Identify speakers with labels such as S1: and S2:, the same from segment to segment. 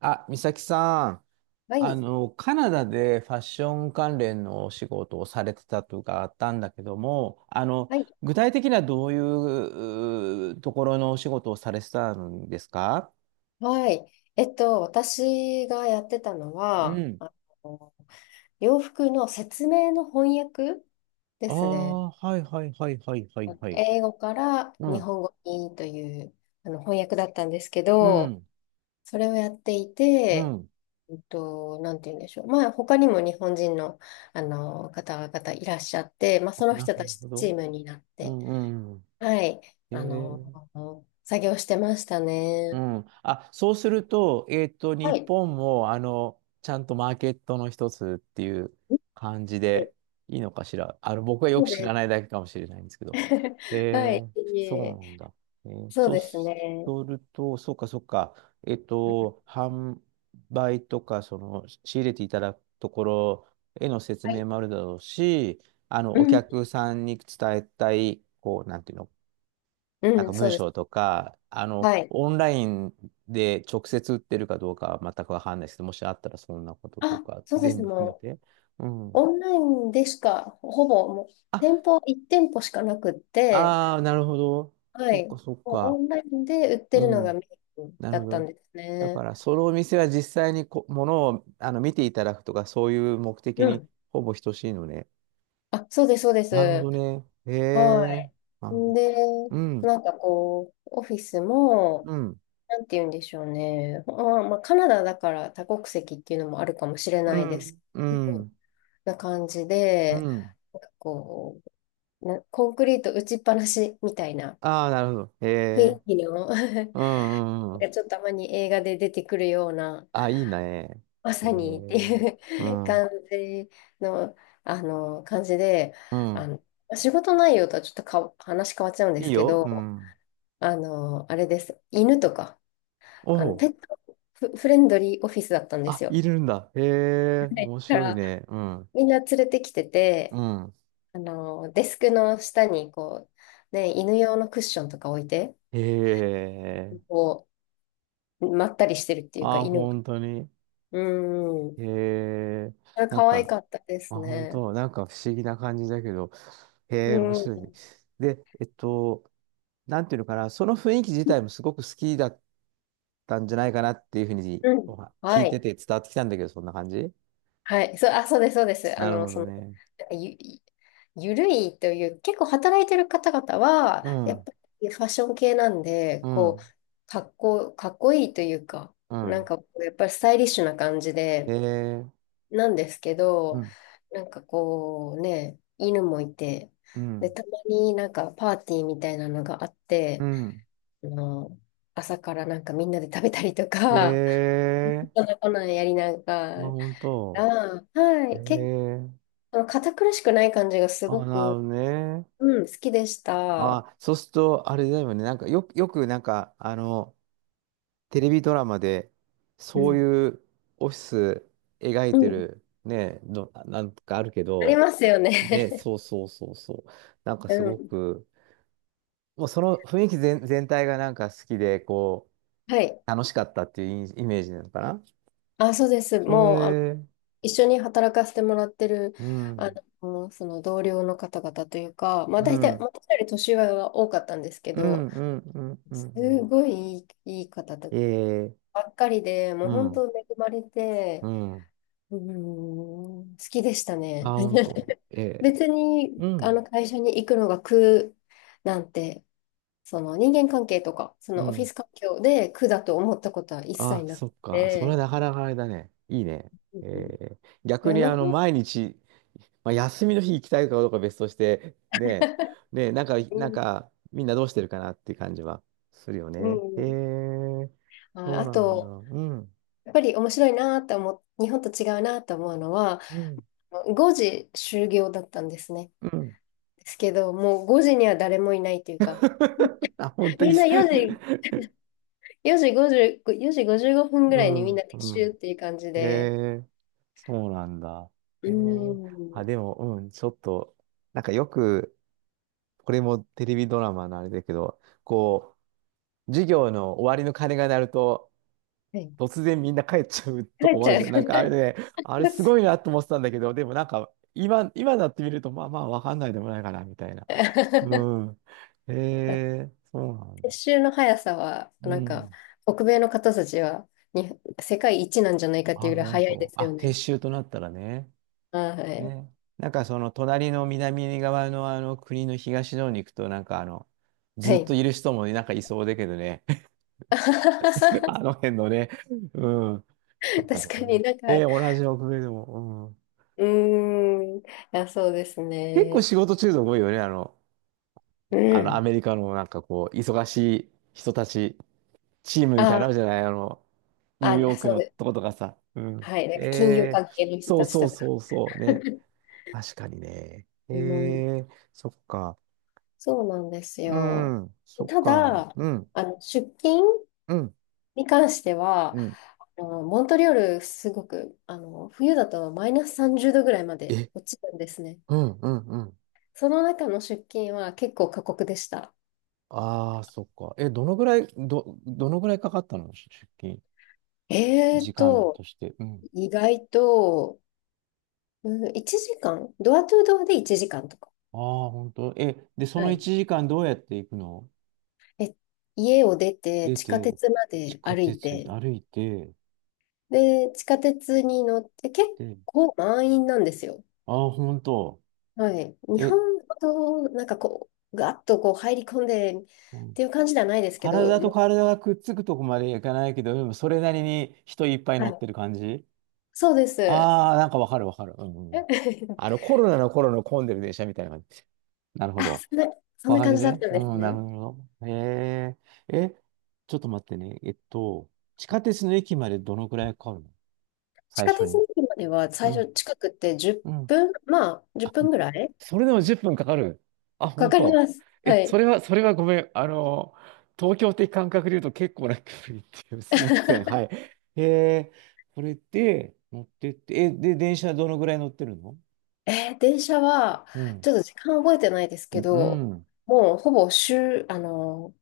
S1: あ、美咲さん、
S2: はい。
S1: カナダでファッション関連のお仕事をされてたとかあったんだけども、
S2: はい。
S1: 具体的にはどういうところのお仕事をされてたんですか？
S2: はい。私がやってたの
S1: う
S2: は、
S1: ん。
S2: の、洋服の説明の翻訳で
S1: あ
S2: すね。
S1: あ、はいはいはいはいは
S2: あ
S1: い
S2: の
S1: はい。
S2: 英語から
S1: う
S2: 日
S1: ん、
S2: 本語にという、翻訳だったんですけ
S1: う
S2: ど、
S1: ん、
S2: それをやってい
S1: う
S2: て、
S1: ん。
S2: なんて言うんでしょう。まあ、他にも日本人の、方々いらっしゃって、まあ、
S1: あ、
S2: その
S1: なる
S2: 人たち
S1: ほ
S2: とチー
S1: ど。
S2: ムになっ
S1: う
S2: て、
S1: んうん。
S2: はい。
S1: へ
S2: あ
S1: え。
S2: の、作業してました
S1: う
S2: ね。
S1: ん。あ、そうすると、日
S2: はい。
S1: 本も、ちゃんとマーケットの一つっていう感じ
S2: はい、
S1: でいいのかしら。あの、僕はよ
S2: そ
S1: く
S2: う
S1: 知
S2: で
S1: らな
S2: す。
S1: いだけかもしれないんですけど。
S2: は
S1: え
S2: い、
S1: ー、
S2: い
S1: そう
S2: え、
S1: なんだ。えー
S2: そう
S1: そう
S2: です
S1: す
S2: ね。
S1: ると、そうか、そうか。えっと、
S2: は
S1: 販売とか、その、仕入れていただくところへの説明
S2: い。
S1: もあるだろうし、あの、
S2: う
S1: お
S2: ん、
S1: 客さんに伝えたい、こう、なんていうの？なん
S2: う
S1: か
S2: ん、そ
S1: 文
S2: うです。
S1: 章とか、あの、
S2: はい。
S1: オンラインで直接売ってるかどうかは全くわかんないですけど、もしあったらそんなことと
S2: あ、
S1: か、
S2: そうで
S1: 全
S2: す。
S1: 部含め
S2: もう、
S1: て。うん。
S2: オンラインでしか、ほぼ、もう、
S1: あ、
S2: 店舗、1店舗しかなくって、
S1: ああ、なるほど。
S2: は
S1: そっ
S2: い。も
S1: か
S2: う、
S1: そっ
S2: オ
S1: か。
S2: ンラインで売って
S1: う
S2: るのがメ
S1: ん。
S2: イン
S1: な
S2: だ
S1: るほ
S2: ったん
S1: ど。
S2: です
S1: だか
S2: ね。
S1: ら、そのお店は実際にものを、あの、見ていただくとか、そういう目的
S2: う
S1: に
S2: ん。
S1: ほぼ等しいのね。
S2: あ、そうです、そうで
S1: なるほ
S2: す。
S1: どね。へ
S2: は
S1: え。
S2: い。
S1: なるほど。
S2: で、
S1: うん。
S2: なんかこう、オフィスも、
S1: うん。
S2: なんて言うんでしょうね。まあ、カナダだから多国籍っていうのもあるかもしれ
S1: う
S2: ないで
S1: ん。
S2: す
S1: う
S2: けど。
S1: ん。
S2: な感じ
S1: う
S2: で、
S1: ん。
S2: なんかこう、なコンクリート打ちっぱなしみたいな
S1: ああ、なるほど。へ
S2: 雰
S1: え。
S2: 囲気の なん
S1: うんうんうん。
S2: かちょっとたまに映画で出てくるような、
S1: あ、いいね。
S2: ま
S1: え
S2: さにって
S1: ー、
S2: い
S1: う
S2: う
S1: ん。
S2: 感じの、感じで、
S1: う
S2: あ
S1: ん。
S2: の、仕事内容とはちょっとか話変わっちゃうんで
S1: いい
S2: すけ
S1: よ。う
S2: ど、
S1: ん。
S2: あれです。犬とか、
S1: お
S2: ペ
S1: お。
S2: ットフ、フレンドリーオフィスだったんです
S1: あ、い
S2: よ。
S1: るんだ。へえ、
S2: はい、
S1: 面
S2: だか
S1: 白い
S2: ら、
S1: ね。うん。
S2: みんな連れてきてて、
S1: うん。
S2: デスクの下に、こう、ね、犬用のクッションとか置いて、
S1: へえ。
S2: こう、まったりしてるっていうか、
S1: あ、
S2: 犬が。
S1: 本当に。
S2: うん。
S1: へえ。
S2: あれ、
S1: なん
S2: 可愛
S1: か、
S2: かったで
S1: あ、
S2: す
S1: 本
S2: ね。
S1: 当、なんか不思議な感じだけど。
S2: う
S1: へえ、面白いね。
S2: ん。
S1: で、なんていうのかな、その雰囲気自体もすごく好きだったんじゃないかなっていうふうに
S2: うん。
S1: お聞
S2: は
S1: いて
S2: い。
S1: て伝わってきたんだけど、そんな感じ？
S2: はい。そう、あ、そうです、そうです。
S1: なるほどね。
S2: ゆ、ゆるいという、結構働いてる方々は、
S1: う
S2: やっ
S1: ん。
S2: ぱりファッション系なんで、
S1: う
S2: こう、
S1: ん。
S2: かっこいいというか、
S1: う
S2: なん
S1: ん。
S2: か、やっぱりスタイリッシュな感じで、
S1: ええ。
S2: なんですけ
S1: う
S2: ど、
S1: ん、
S2: なんかこうね、犬もいて、
S1: う
S2: で、
S1: ん、
S2: たまになんかパーティーみたいなのがあっ
S1: う
S2: て、
S1: ん。
S2: あの、朝からなんかみんなで食べたりとか、
S1: え え。
S2: こんなんやりな
S1: あ、
S2: が
S1: 本
S2: ら、
S1: 当。
S2: は
S1: え
S2: い、結
S1: え。
S2: 構堅苦しくない感じがす
S1: あ、
S2: ご
S1: なる
S2: く、
S1: ほどね。
S2: うん、好きでした。
S1: あ、そうすると、あれだよね。なんか、よく、なんか、テレビドラマで、
S2: う
S1: そう
S2: ん。
S1: いうオフィス描い
S2: う
S1: て
S2: ん。
S1: る、ね、なんかあるけ
S2: あり
S1: ど、
S2: ますよ
S1: ね、
S2: ね。
S1: そうそうそうそう。なんか
S2: う
S1: すご
S2: ん。
S1: く、もうその雰囲気全体がなんか好きで、こ
S2: はい。
S1: う、楽しかったっていうイイメージなのかな？
S2: あ、そうです。
S1: そ
S2: もう、
S1: れ。
S2: 一緒に働かせてもらってる、
S1: う
S2: あ
S1: ん、
S2: その同僚の方々というか、まあ
S1: う
S2: 大体、
S1: ん、
S2: 私より年上は多かったんですけ
S1: う
S2: ど、
S1: ん、うん、うん、う
S2: す
S1: ん。うん。
S2: ごいいい、いい方ば
S1: ええ、
S2: っかりで、もう
S1: う
S2: 本
S1: ん、
S2: 当恵まれ
S1: う
S2: て、
S1: ん。
S2: うーん、好きでした
S1: あ、
S2: ね。
S1: ほんと。ええ、
S2: 別に、
S1: うん、
S2: 会社に行くのが苦なんて、その人間関係とか、そ
S1: う
S2: のオフィ
S1: ん。
S2: ス環境で苦だと思ったことは一切
S1: あ、
S2: なく
S1: そっか。それ
S2: て、
S1: なかなかあれだね。いいね。
S2: う
S1: え
S2: ん、い
S1: え、逆
S2: や、
S1: に
S2: なん
S1: あ
S2: か、
S1: の、毎日、まあ、休みの日行きたいかどうかは別として、ねえ、ねえ、なんか、
S2: う
S1: なん
S2: ん、
S1: か、みんなどうしてるかなっていう感じはするよ
S2: う
S1: ね。え
S2: ん。
S1: え、
S2: あ、
S1: そう
S2: あ
S1: なんだ。
S2: と、
S1: うん、
S2: やっぱり面白いなと思う、日本と違うなと思うのは、
S1: うん、
S2: 5時終業だったんですね。
S1: うん。
S2: ですけど、もう5時には誰もいないというか、
S1: あ、ほんといい
S2: み
S1: っ
S2: んな
S1: す。
S2: 4時、4時50、4時55分ぐ
S1: う
S2: らいにみんな
S1: ん、
S2: 撤
S1: う
S2: 収っ
S1: ん。
S2: ていう感じ
S1: え
S2: で、
S1: え。そうなんだ。
S2: う
S1: え
S2: ー
S1: え。あ、
S2: ん、
S1: でも、うん、ちょっと、なんかよく、これもテレビドラマのあれだけど、こう、授業の終わりの鐘が鳴ると、
S2: はい、
S1: 突然みんな帰っちゃう
S2: 帰
S1: と
S2: っ
S1: こもあ
S2: ち
S1: る
S2: ゃう。
S1: じゃん。なんかあれね、あれすごいなと思ってたんだけど、でもなんか、今なってみると、まあまあ、わかんないでもないかな、みたいな。う ん。ええ。そうなん
S2: 撤
S1: だ。
S2: 収の速さは、
S1: う
S2: なんか、
S1: ん。
S2: 北米の方たちはに、世界一なんじゃないかってい
S1: あ、
S2: うぐらい
S1: 本
S2: 早いで
S1: 当。
S2: すよ
S1: あ、撤
S2: ね。
S1: 収となったらね。
S2: は
S1: ね、なんかその隣の南側のあの国の東の方に行くとなんかあの
S2: い。
S1: ず
S2: は
S1: っと
S2: い。
S1: いる人もなんかいそうだけどね。 あ の辺のね。うん。そうか、で
S2: 確
S1: も
S2: かに
S1: ね、
S2: なんか、
S1: で同じ北米でも、うん、
S2: うーん。あ、そうです
S1: 結構
S2: ね。
S1: 仕事中毒多いよね、あの
S2: う
S1: あのア
S2: ん。
S1: メリカのなんかこう忙しい人たちチームみたいなのある
S2: あ、
S1: じゃない、あのニュー
S2: あ、
S1: ヨーク
S2: そう
S1: の
S2: で
S1: と
S2: す。
S1: ことかさ、うん、
S2: はい。なんか金融関係の人
S1: そう
S2: たち
S1: そ
S2: と
S1: う
S2: か。
S1: そうそうね。 確かにね。え
S2: うん、
S1: ー、そっか。
S2: そうなんです
S1: う
S2: よ。
S1: ん、そっ
S2: た
S1: か。
S2: だ、
S1: うん、
S2: 出勤
S1: うん、
S2: に関しては、
S1: うん。
S2: モントリオール、すごく、冬だとマイナス30度ぐらいまで
S1: え、
S2: 落ちるんですね。
S1: うん、うん、うん。
S2: その中の出勤は結構過酷でした。
S1: ああ、そっか。え、どのぐらい、どのぐらいかかったのし出勤、
S2: えー
S1: 時間と
S2: と、
S1: して。うん。
S2: 意外と、うん、1時間、ドアトゥードアで1時間とか。
S1: ああ、本当。え、で、そ
S2: は
S1: の
S2: い。
S1: 1時間どうやって行くの？
S2: え、家を出て
S1: 出
S2: 地下
S1: て、
S2: 鉄ま
S1: 地
S2: で
S1: 下
S2: 歩い
S1: 鉄
S2: て、
S1: 歩いて、
S2: で、地下鉄に乗って結
S1: で、
S2: 構満員なんですよ。
S1: ああ、本当。
S2: はい。日本
S1: え、
S2: ほど、なんかこう、ガッとこう入り込んでっ
S1: うん、
S2: ていう感じではないですけど、
S1: 体と
S2: もう、
S1: 体がくっつくとこまで行かないけど、でもそれなりに人いっぱい
S2: は
S1: 乗っ
S2: い。
S1: てる感じ。
S2: そうです。え
S1: ああなんかわかるわかる。うん、うん。あの、コロナの頃の混んでる電車みたいな。なるほ
S2: あ、
S1: ど。
S2: そんな、そん
S1: こん
S2: な
S1: な感
S2: 感
S1: じ
S2: じだっ
S1: ね。
S2: たんです
S1: うん、な
S2: ね。
S1: るほど。へえ。え、ちょっと待ってね。えっと、地下鉄の駅までどのくらいかかるの？
S2: 地
S1: 最
S2: 下
S1: 初
S2: 鉄
S1: に。
S2: の駅までは
S1: う
S2: 最
S1: ん、
S2: 初近くって10
S1: うん。
S2: 分、まあ、10
S1: あ、
S2: 分ぐらい
S1: それでも10分かかる。あ、
S2: か
S1: 本
S2: かり
S1: 当。
S2: ます。は
S1: え、そ
S2: い。
S1: れは、それはごめん。あの、東京的感覚で言うと結構な距離っていう。すいません。はい。へえ。これで乗ってって、え、で、電車どのくらい乗ってるの？
S2: えー、電車は、
S1: うん。
S2: ちょっと時間覚えてないです
S1: う
S2: けど、
S1: ん。
S2: もうほぼ終、あの、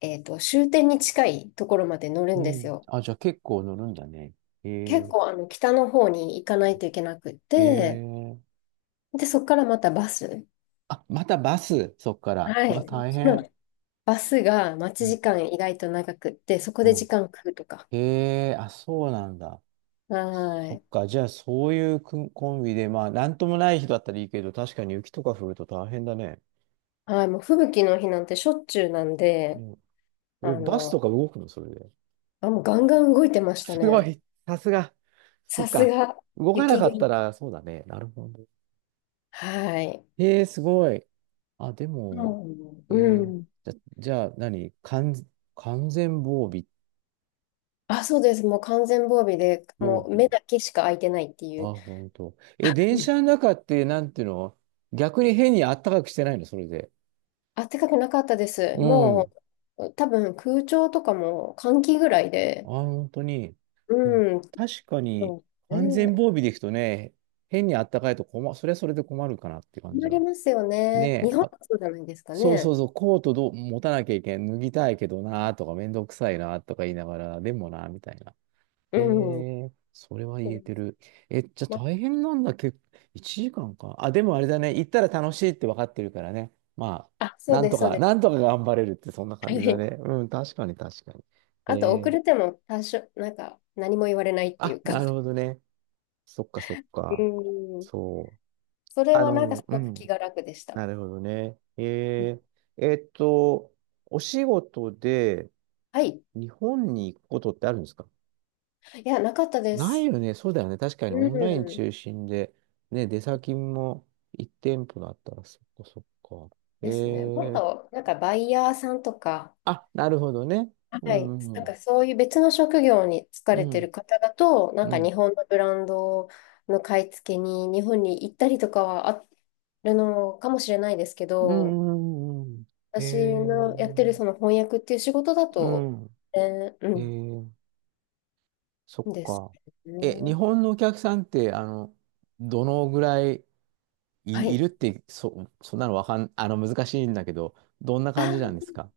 S2: えっと、終点に近いところまで乗る
S1: う
S2: んです
S1: ん。
S2: よ。
S1: あ、じゃあ結構乗るんだね。へ
S2: 結
S1: え
S2: 構、北の方に行かないといけなくっ
S1: ー。へえ
S2: て、
S1: ー。
S2: で、そこからまたバス。
S1: あ、またバス、そっから。
S2: は
S1: うわ、
S2: い。
S1: 大
S2: そ
S1: 変。
S2: のバスが待
S1: う
S2: ち
S1: ん。
S2: 時間意外と長くって、そこ
S1: う
S2: で時
S1: ん。
S2: 間食うとか。
S1: へえ、あ、そうなんだ。
S2: は
S1: そっ
S2: い。
S1: か、じゃあ、そういうくんコンビで、まあ、なんともない日だったらいいけど、確かに雪とか降ると大変だね。
S2: はい、もう吹雪の日なんてしょっちゅうなん
S1: う
S2: で、
S1: ん。
S2: あ
S1: え、バス
S2: の、
S1: とか動くのそれで。
S2: あ、もうガンガン動いてました
S1: すご
S2: ね。
S1: い、さすが。そっ
S2: さす
S1: か、
S2: が、
S1: 動かな
S2: 雪
S1: かった
S2: 国。
S1: ら、そうだね。なるほど。
S2: はい。
S1: へえ、すごい。あ、で
S2: う
S1: も、
S2: ん
S1: え
S2: う
S1: ー、
S2: ん。
S1: じゃ、じゃあ何、完全防備、
S2: あ、そうです。もう完全防備で、
S1: 防
S2: もう目
S1: 備。
S2: だけしか開いてないって
S1: あ、
S2: いう。
S1: 本当。え、電車の 中って、なんていうの？逆に変にあったかくしてないのそれで。
S2: あったかくなかったです。
S1: う
S2: も
S1: ん。
S2: う、多分空調とかも換気ぐらい
S1: あ、
S2: で。
S1: 本当に。でも、
S2: うん。
S1: 確かに、
S2: そう
S1: 完全
S2: ね。
S1: 防備でいくとね、変にあったかいと困、それはそれで困るかなって感じ
S2: 困り
S1: は。
S2: ますよね。
S1: ね
S2: 日
S1: え、
S2: 本は
S1: あ、
S2: そうじゃないですか
S1: そうそ
S2: ね。
S1: うそう、コートどう持たなきゃいけん、脱ぎたいけどな、とか、めんどくさいな、とか言いながら、でもな、みたいな。
S2: う
S1: え
S2: ん。うん、
S1: え。それは言えてる。え、じゃあ
S2: ま、
S1: 大変なんだけど、1時間かんか。あ、でもあれだね。行ったら楽しいって分かってるからね。まあ、
S2: あ、そう
S1: なん
S2: で
S1: と
S2: す、そう
S1: か、
S2: で
S1: なん
S2: す。
S1: とか頑張れるってそんな
S2: は
S1: 感じだ
S2: い、
S1: ね。うん、確かに確かに。え
S2: あと、遅れて
S1: え。
S2: も多少、なんか、何も言われないってい
S1: あ、
S2: うか。
S1: なるほどね。そっかそっか。
S2: うん。
S1: そう。
S2: それ
S1: あ
S2: はなんか
S1: の、
S2: す
S1: う
S2: ごく
S1: ん。
S2: 気が楽でした。
S1: なるほどね。ええ。えっと、お仕事で
S2: はい。
S1: 日本に行くことってあるんですか？
S2: いや、なかったで
S1: ない
S2: す。
S1: よね。そうだよね。確かにオンライン
S2: うん。
S1: 中心で、ね、出先も1店舗だったら、そっかそっか。え
S2: ですね。もっ
S1: ー、
S2: と、なんかバイヤーさんとか、
S1: あ、なるほどね。
S2: は
S1: う
S2: い、
S1: ん
S2: な
S1: う
S2: んか
S1: ん
S2: そういう別の職業に疲
S1: う
S2: れてる
S1: ん。
S2: 方だと、なん
S1: う
S2: か
S1: ん。
S2: 日本のブランドの買い付けに日本に行ったりとかはあるのかもしれないですけ
S1: う
S2: ど、
S1: んうんうんうん。
S2: 私
S1: え
S2: のやってるそ
S1: ー、
S2: の翻訳っていう仕事だ
S1: う
S2: と、
S1: ん。
S2: え
S1: え
S2: ー、
S1: ー、そっ
S2: うん、です
S1: か。え、日
S2: ね。
S1: 本のお客さんって、あの、どのぐらい
S2: は
S1: いる
S2: い。
S1: って、そんなのわかん、あの、難しいんだけど、どんな感じな
S2: あ
S1: んですか？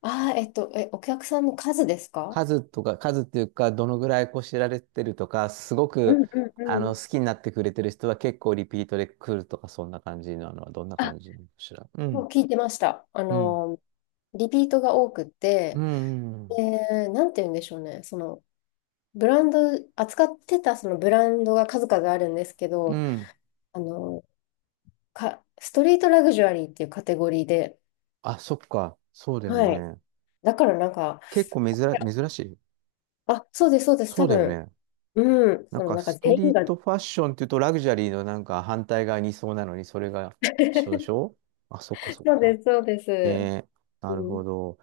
S2: あー、え、お客さんの数ですか？
S1: 数とか、数っていうか、どのぐらいこう知られてるとか、すご
S2: うん
S1: く、
S2: うんう
S1: あの、
S2: ん。
S1: 好きになってくれてる人は結構リピートで来るとか、そんな感じなのは、どんな
S2: あ、
S1: 感じなのかしら。う
S2: も
S1: ん、
S2: う聞いてました。
S1: うん、
S2: リピートが多くっ
S1: う
S2: て、
S1: ん、うん。
S2: で、なんて言うんでしょうね。その、ブランド、扱ってたそのブランドが数々あるんですけ
S1: う
S2: ど、
S1: ん。
S2: あの、ストリートラグジュアリーっていうカテゴリーで、
S1: あ、そっか。そうだよ
S2: はい。
S1: ね。
S2: だからなんか、
S1: 結構珍、珍しい。
S2: あ、そうです、そうです、
S1: そ
S2: 多
S1: うだよ
S2: 分、
S1: ね。
S2: うん、
S1: なん
S2: その
S1: か、
S2: なんか
S1: スト
S2: 全
S1: リ
S2: 員
S1: ー
S2: が、
S1: トファッションっていうと、ラグジュアリーのなんか反対側にいそうなのに、それが一緒でし ょ？あ、そっか、そっ
S2: そう
S1: か。
S2: です、そうです。
S1: ね、な
S2: う
S1: るほ
S2: ん、
S1: ど。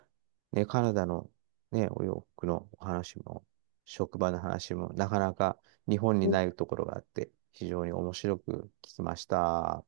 S1: ね、カナダのね、お洋服のお話も、職場の話も、なかなか日本に
S2: う
S1: ないところがあって、非常に面白く聞きました。